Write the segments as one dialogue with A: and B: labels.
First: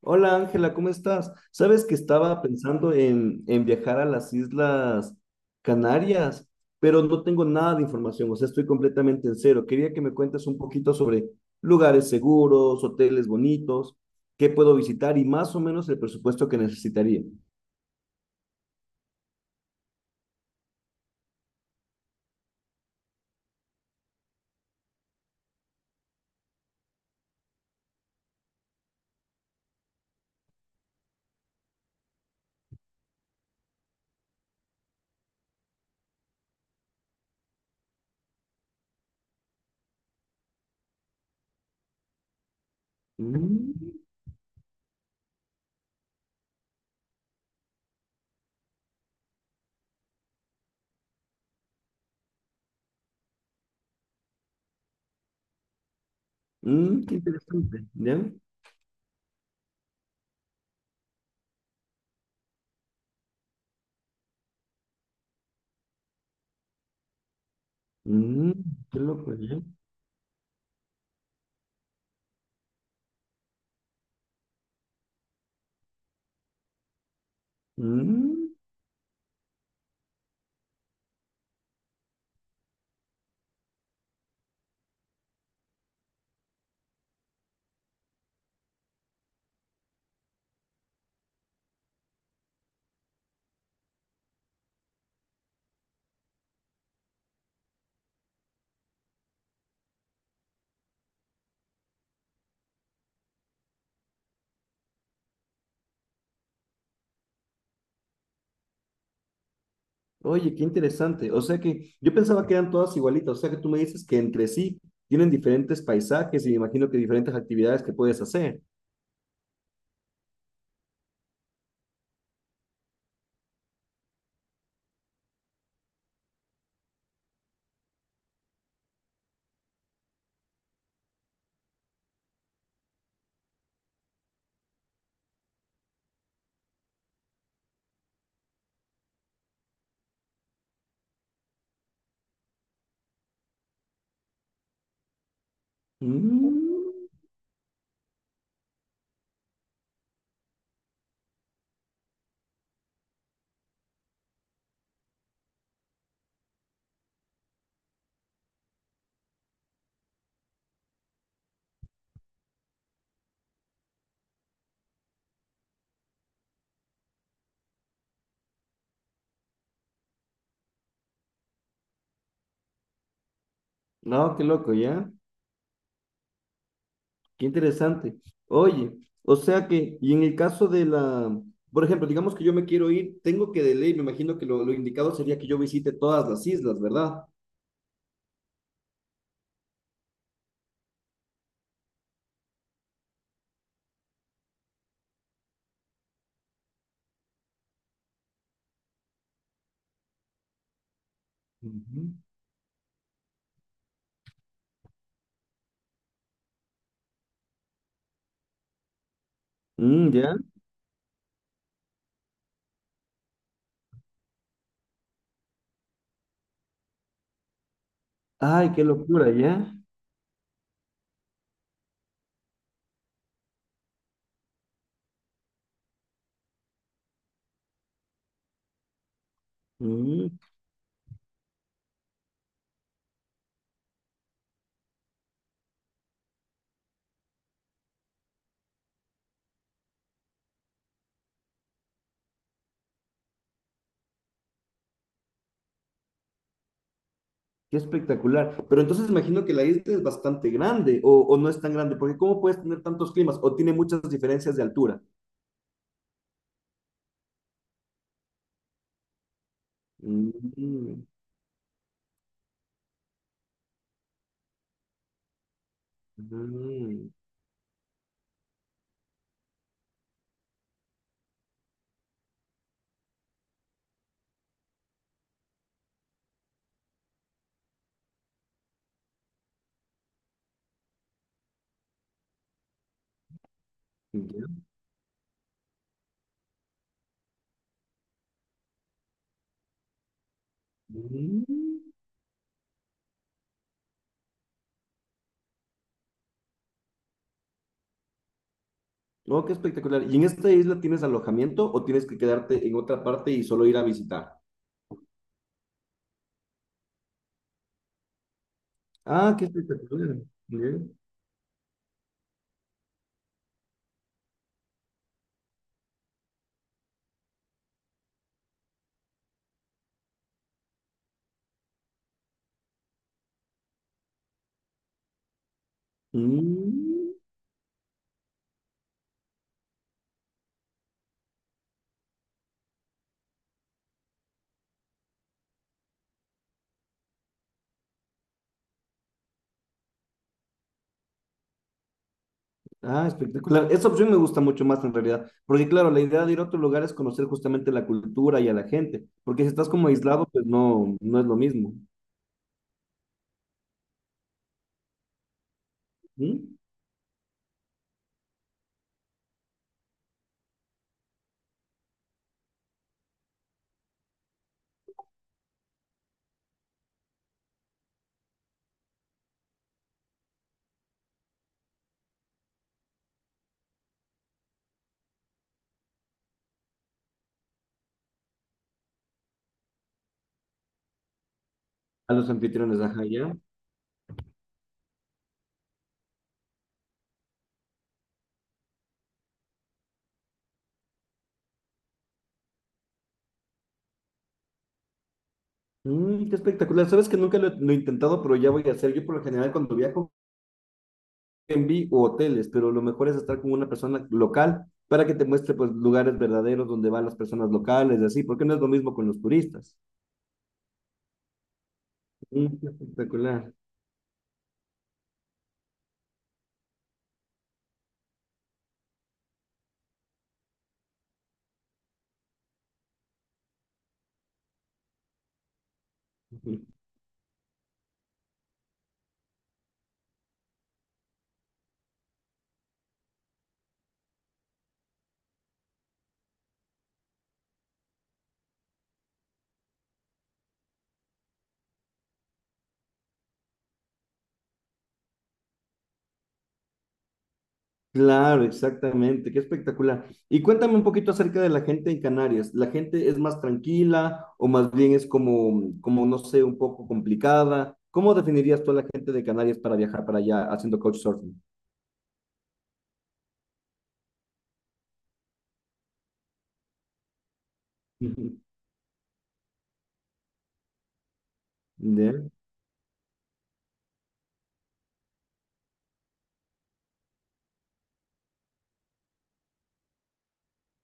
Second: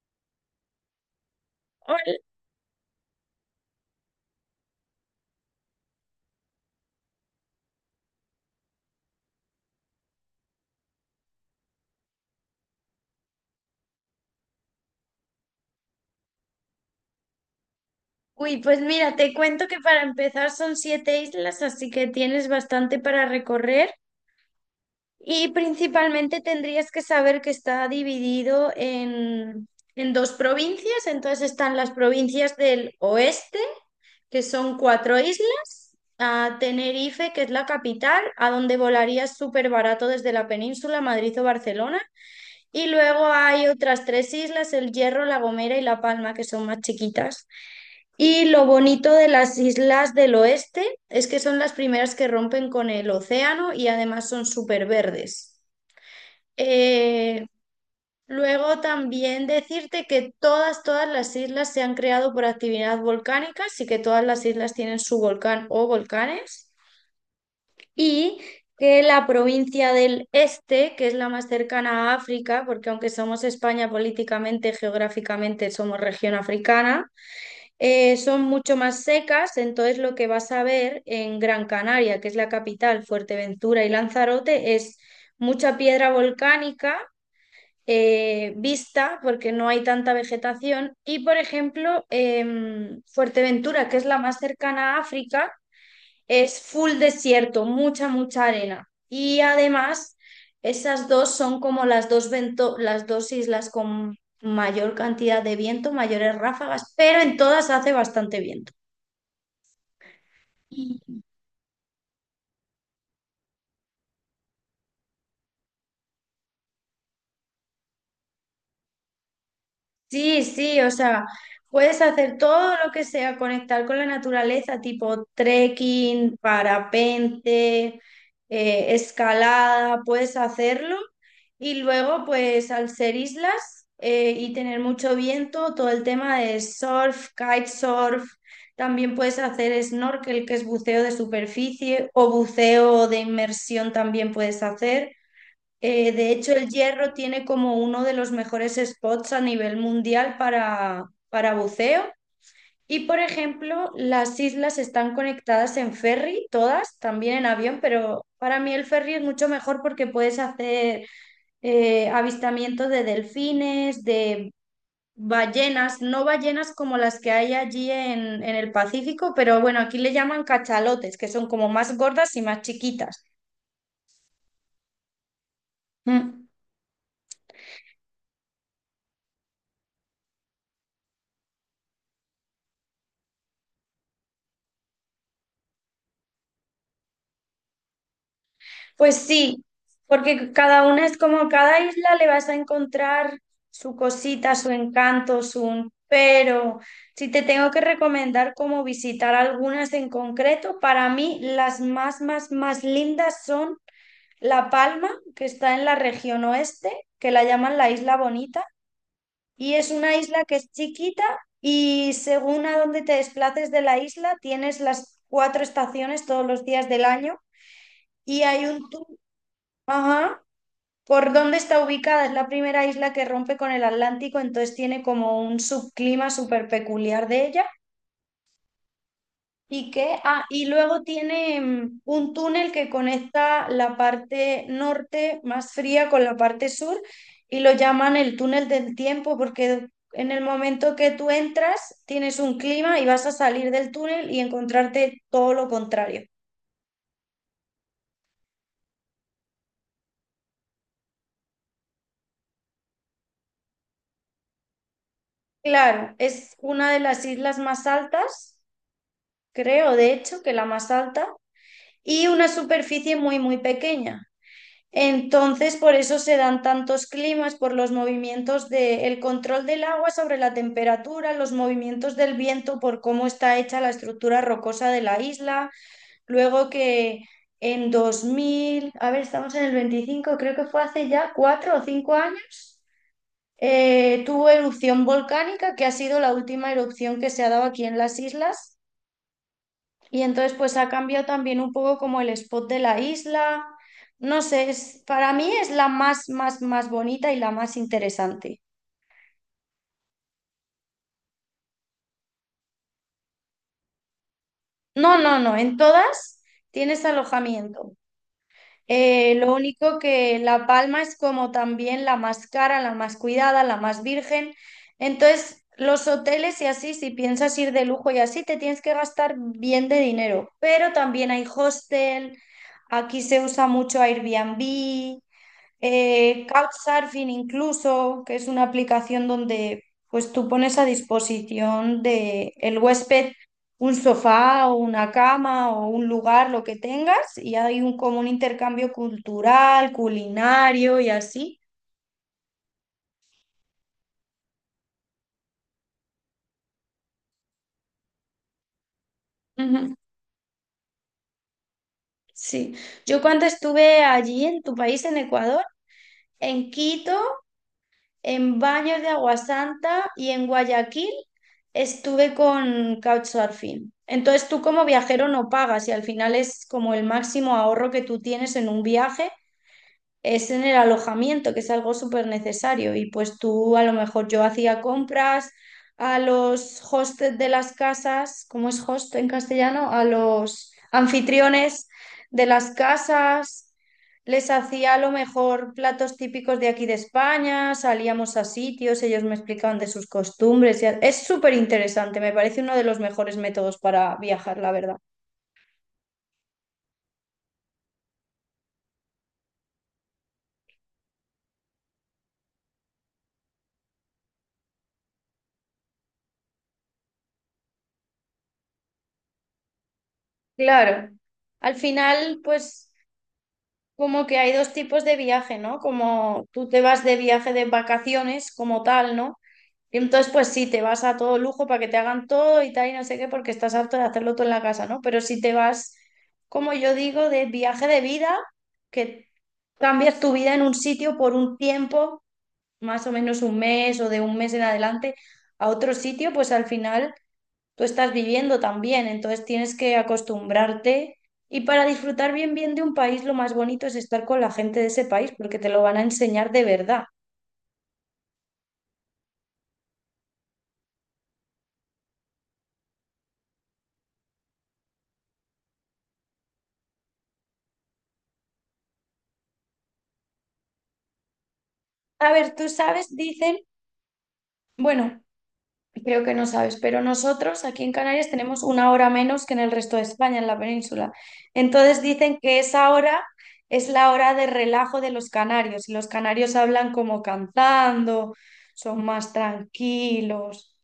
A: Hola Ángela, ¿cómo estás? Sabes que
B: Hola.
A: estaba pensando en viajar a las Islas Canarias, pero no tengo nada de información, o sea, estoy completamente en cero. Quería que me cuentes un poquito sobre lugares seguros, hoteles bonitos, qué puedo visitar y más o menos el presupuesto que necesitaría.
B: Uy, pues mira, te cuento que para empezar son siete islas, así que tienes bastante para recorrer y principalmente tendrías que saber que está dividido en dos provincias, entonces están las provincias del oeste, que son cuatro islas, a Tenerife, que es la capital, a donde volarías súper barato desde la península, Madrid o Barcelona, y luego hay
A: Mm,
B: otras tres islas, El Hierro, La Gomera y La Palma, que son más chiquitas. Y lo bonito de las islas del oeste es que son las primeras que rompen con el océano y además son súper verdes.
A: Qué
B: Eh,
A: interesante, ¿ya?
B: Luego también decirte que todas las islas se han creado por actividad volcánica, así que todas las islas tienen su volcán o volcanes. Y
A: Mm, Qué
B: que la
A: loco, ¿ya?
B: provincia del este, que es la más cercana a África, porque aunque somos España políticamente, geográficamente somos región africana, son
A: Mm.
B: mucho más secas, entonces lo que vas a ver en Gran Canaria, que es la capital, Fuerteventura y Lanzarote, es mucha piedra volcánica vista porque no hay tanta vegetación. Y por ejemplo, Fuerteventura, que es la más cercana a África, es full desierto, mucha, mucha arena. Y además, esas dos son como las dos islas con mayor cantidad de viento, mayores ráfagas, pero en todas hace bastante viento.
A: Oye, qué interesante. O sea que yo pensaba que eran todas igualitas. O sea que tú me dices que entre sí tienen diferentes paisajes y me imagino que diferentes actividades que puedes hacer.
B: Sí, sí, o sea, puedes hacer todo lo que sea, conectar con la naturaleza, tipo trekking, parapente, escalada, puedes hacerlo. Y luego, pues al ser islas y tener mucho viento, todo el tema de surf, kitesurf, también puedes hacer snorkel, que es buceo de superficie, o buceo de inmersión también puedes hacer. De hecho, el
A: Mm,
B: Hierro tiene como uno de los mejores spots a nivel mundial para buceo. Y, por ejemplo, las islas están conectadas en ferry, todas, también en avión, pero para mí el ferry es mucho mejor porque puedes hacer avistamientos de delfines, de ballenas, no ballenas como las que hay allí en el Pacífico, pero bueno, aquí le llaman cachalotes, que son como más gordas y más chiquitas.
A: no, qué loco, ¿ya?
B: Mm.
A: Qué interesante. Oye, o sea que, y en el caso de la, por ejemplo, digamos que yo me quiero ir, tengo que de ley, me imagino que lo indicado sería que yo visite todas las islas, ¿verdad?
B: Pues sí, porque cada una es como cada isla le vas a encontrar su cosita, su encanto, su... Pero si te tengo que recomendar cómo visitar algunas en concreto, para mí las
A: Ujú.
B: más, más, más lindas son La Palma, que está en la región oeste, que la llaman la Isla Bonita, y es una
A: ¿Ya?
B: isla que es chiquita y según a dónde te desplaces de la isla, tienes las cuatro estaciones todos los días del año y hay
A: Ay, qué
B: un tour.
A: locura, ¿ya?
B: ¿Por dónde está ubicada? Es la primera isla que rompe con el Atlántico, entonces tiene como un subclima súper peculiar de ella.
A: Mm,
B: Y luego tiene un túnel que conecta la parte norte más fría con la parte sur y lo llaman el túnel del tiempo porque en el momento que tú entras tienes un clima y vas a salir del túnel y encontrarte todo lo contrario.
A: Qué espectacular. Pero entonces imagino que la isla es bastante grande o no es tan grande, porque ¿cómo puedes tener tantos climas? O tiene muchas diferencias de altura.
B: Claro, es una de las islas más altas, creo, de
A: Mm,
B: hecho, que la más
A: mm,
B: alta y una superficie muy, muy pequeña. Entonces, por eso se dan tantos climas, por los movimientos del de control del agua sobre la temperatura, los movimientos del viento, por cómo está hecha la estructura rocosa de la isla. Luego que en 2000, a ver, estamos en el 25, creo que fue hace ya 4 o 5 años, tuvo
A: ya.
B: erupción volcánica, que ha sido la última erupción que se ha dado aquí en las islas y entonces pues ha cambiado también un
A: Mm.
B: poco como el spot de la isla. No sé, es, para mí es la más, más, más bonita y la más interesante.
A: Oh, qué espectacular. ¿Y en esta isla tienes alojamiento o tienes que quedarte en otra parte y solo ir a visitar?
B: No, no, no, en todas tienes alojamiento.
A: Ah, qué
B: Lo único
A: espectacular.
B: que La
A: Bien.
B: Palma es como también la más cara, la más cuidada, la más virgen. Entonces, los hoteles y así, si piensas ir de lujo y así, te tienes que gastar bien de dinero. Pero también hay hostel, aquí se usa mucho Airbnb.
A: Mm.
B: Couchsurfing incluso, que es una aplicación donde pues tú pones a disposición de el huésped un sofá o una cama o un lugar, lo que tengas, y hay un como un intercambio cultural, culinario y así.
A: Ah, espectacular. Esa opción me gusta mucho más en realidad, porque claro, la idea de ir a otro lugar es conocer justamente la cultura y a la gente, porque si estás como
B: Ujú.
A: aislado, pues no, no es lo mismo.
B: Sí. Yo cuando estuve allí en tu país, en Ecuador,
A: ¿Mm?
B: en Quito, en Baños de Agua Santa y en Guayaquil estuve con Couchsurfing. Entonces tú como viajero no pagas y al final es como el máximo ahorro que tú tienes en un viaje es en el alojamiento, que es algo súper necesario. Y pues tú, a lo mejor yo hacía compras a los hostes de las casas, ¿cómo es host en castellano? A los anfitriones
A: A los
B: de las
A: anfitriones, ajá, ya.
B: casas, les hacía a lo mejor platos típicos de aquí de España, salíamos a sitios, ellos me explicaban de sus costumbres Es súper interesante, me parece uno de los mejores métodos para viajar, la verdad.
A: Qué espectacular. Sabes que nunca he lo he intentado, pero ya voy a hacer. Yo por lo general cuando viajo, Airbnb o hoteles, pero lo mejor es estar con una persona local para que te muestre pues lugares verdaderos donde van las personas locales y así, porque no es lo mismo con los turistas.
B: Claro. Al final,
A: Qué
B: pues
A: espectacular.
B: como que hay dos tipos de viaje, ¿no? Como tú te vas de viaje de vacaciones como tal, ¿no? Y entonces, pues sí, te vas a todo lujo para que te hagan todo y tal y no sé qué, porque estás harto de hacerlo todo en la casa, ¿no? Pero si te vas, como yo digo, de viaje de vida, que cambias tu vida en un sitio por un tiempo, más o menos un mes o de un mes en adelante, a otro sitio, pues al final tú estás viviendo también, entonces tienes que acostumbrarte y para disfrutar bien bien de un país lo más bonito es estar con la gente de ese país porque te lo van a enseñar de verdad.
A: Claro, exactamente, qué espectacular. Y cuéntame un poquito acerca de la gente en Canarias. ¿La gente es más tranquila o más bien es como, no sé, un poco complicada? ¿Cómo definirías tú a la gente de Canarias para viajar para allá haciendo couchsurfing?
B: A ver, tú sabes, dicen, bueno, creo que no sabes, pero nosotros aquí en Canarias
A: Ujú.
B: tenemos una hora menos que en el resto de España, en la península. Entonces
A: ¿Ya?
B: dicen que esa hora es la hora de relajo de los canarios y los canarios hablan como cantando, son más tranquilos,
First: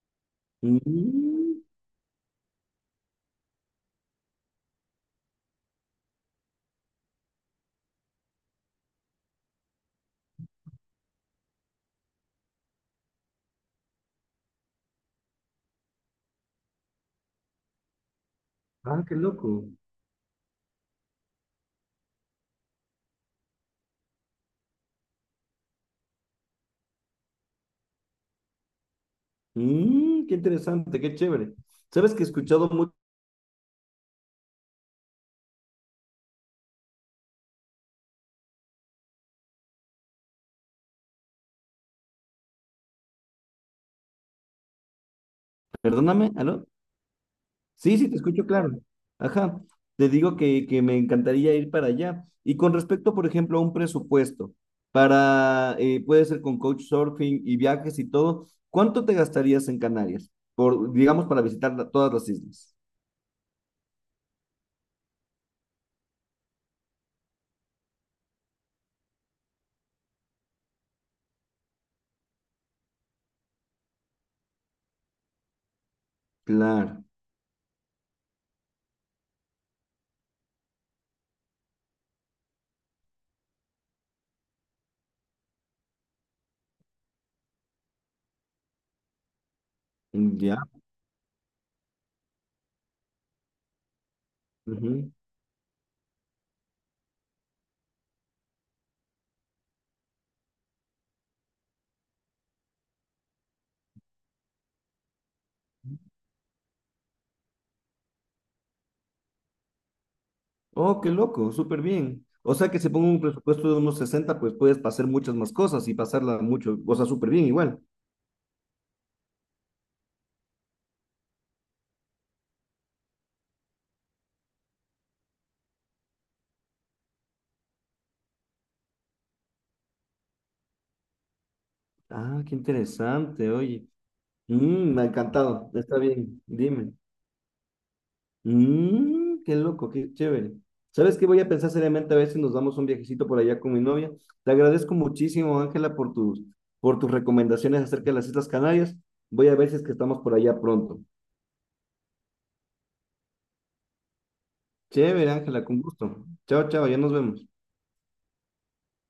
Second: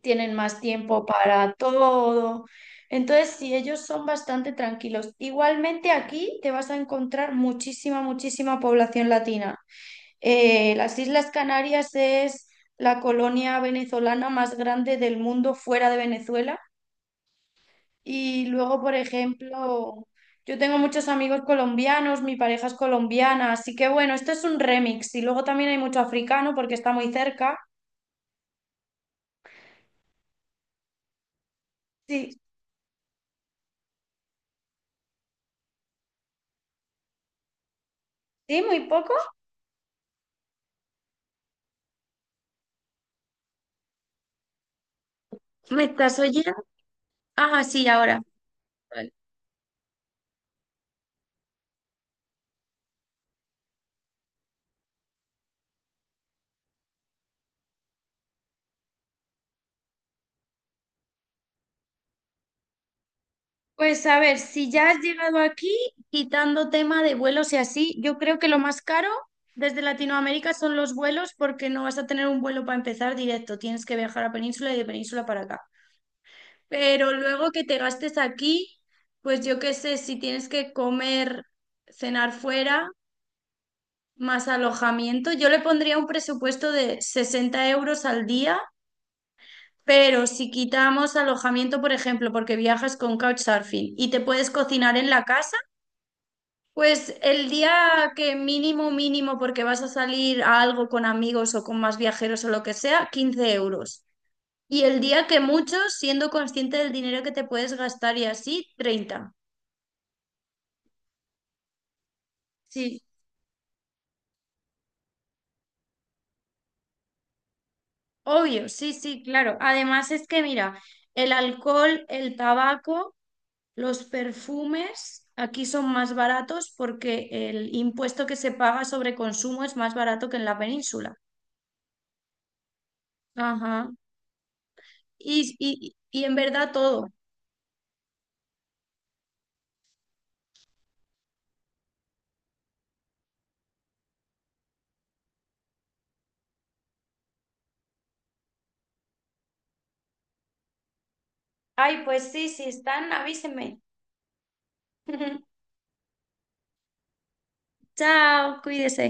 B: tienen más tiempo para
A: Mm,
B: todo. Entonces, sí, ellos son bastante tranquilos. Igualmente aquí te vas a encontrar muchísima, muchísima población latina. Las Islas Canarias es la colonia venezolana más grande del mundo fuera de Venezuela. Y luego, por
A: Ah, qué loco.
B: ejemplo, yo tengo muchos amigos colombianos, mi pareja es colombiana, así que bueno, esto es un remix. Y luego también hay mucho africano porque está muy cerca.
A: Qué interesante, qué chévere. ¿Sabes que he
B: Sí,
A: escuchado mucho?
B: sí, muy poco. ¿Me estás
A: Perdóname,
B: oyendo?
A: ¿aló?
B: Ah, sí,
A: Sí, sí, te
B: ahora.
A: escucho claro.
B: Vale.
A: Ajá. Te digo que me encantaría ir para allá. Y con respecto, por ejemplo, a un presupuesto para, puede ser con couchsurfing y viajes y todo, ¿cuánto te gastarías en Canarias? Por, digamos, para visitar todas las islas.
B: Pues a ver, si ya has llegado aquí, quitando tema de vuelos y así, yo creo que lo más caro desde Latinoamérica son los vuelos porque no vas a tener un vuelo para empezar directo, tienes que viajar a Península y de Península para acá.
A: Claro.
B: Pero luego que te gastes aquí, pues yo qué sé, si tienes que comer, cenar fuera, más alojamiento, yo le pondría un presupuesto de 60 euros al día. Pero si
A: Ya.
B: quitamos alojamiento, por ejemplo, porque viajas con couchsurfing y te puedes cocinar en
A: Ujú.
B: la casa, pues el día que mínimo, mínimo, porque vas a salir a algo con amigos o con más viajeros o lo que sea, 15 euros. Y el día que muchos, siendo consciente del dinero que te puedes gastar y así, 30.
A: Oh, qué loco, súper bien. O sea que si
B: Sí,
A: pongo un presupuesto de unos 60, pues puedes hacer muchas más cosas y pasarla mucho, o sea, súper bien igual.
B: obvio, sí, sí, claro. Además es que mira, el alcohol, el tabaco, los perfumes aquí son más baratos porque el impuesto que se paga sobre consumo es más barato que en la península.
A: Ah, qué interesante, oye.
B: Ajá.
A: Me ha
B: Y,
A: encantado.
B: y,
A: Está
B: y en
A: bien,
B: verdad
A: dime.
B: todo.
A: Qué loco, qué chévere. ¿Sabes qué? Voy a pensar seriamente a ver si nos damos un viajecito por allá con mi novia. Te agradezco muchísimo, Ángela, por tus recomendaciones acerca de las Islas Canarias. Voy a ver si es que estamos por allá pronto.
B: Ay, pues sí, si están, avíseme.
A: Chévere, Ángela, con gusto. Chao, chao, ya nos vemos.
B: Chao, cuídese.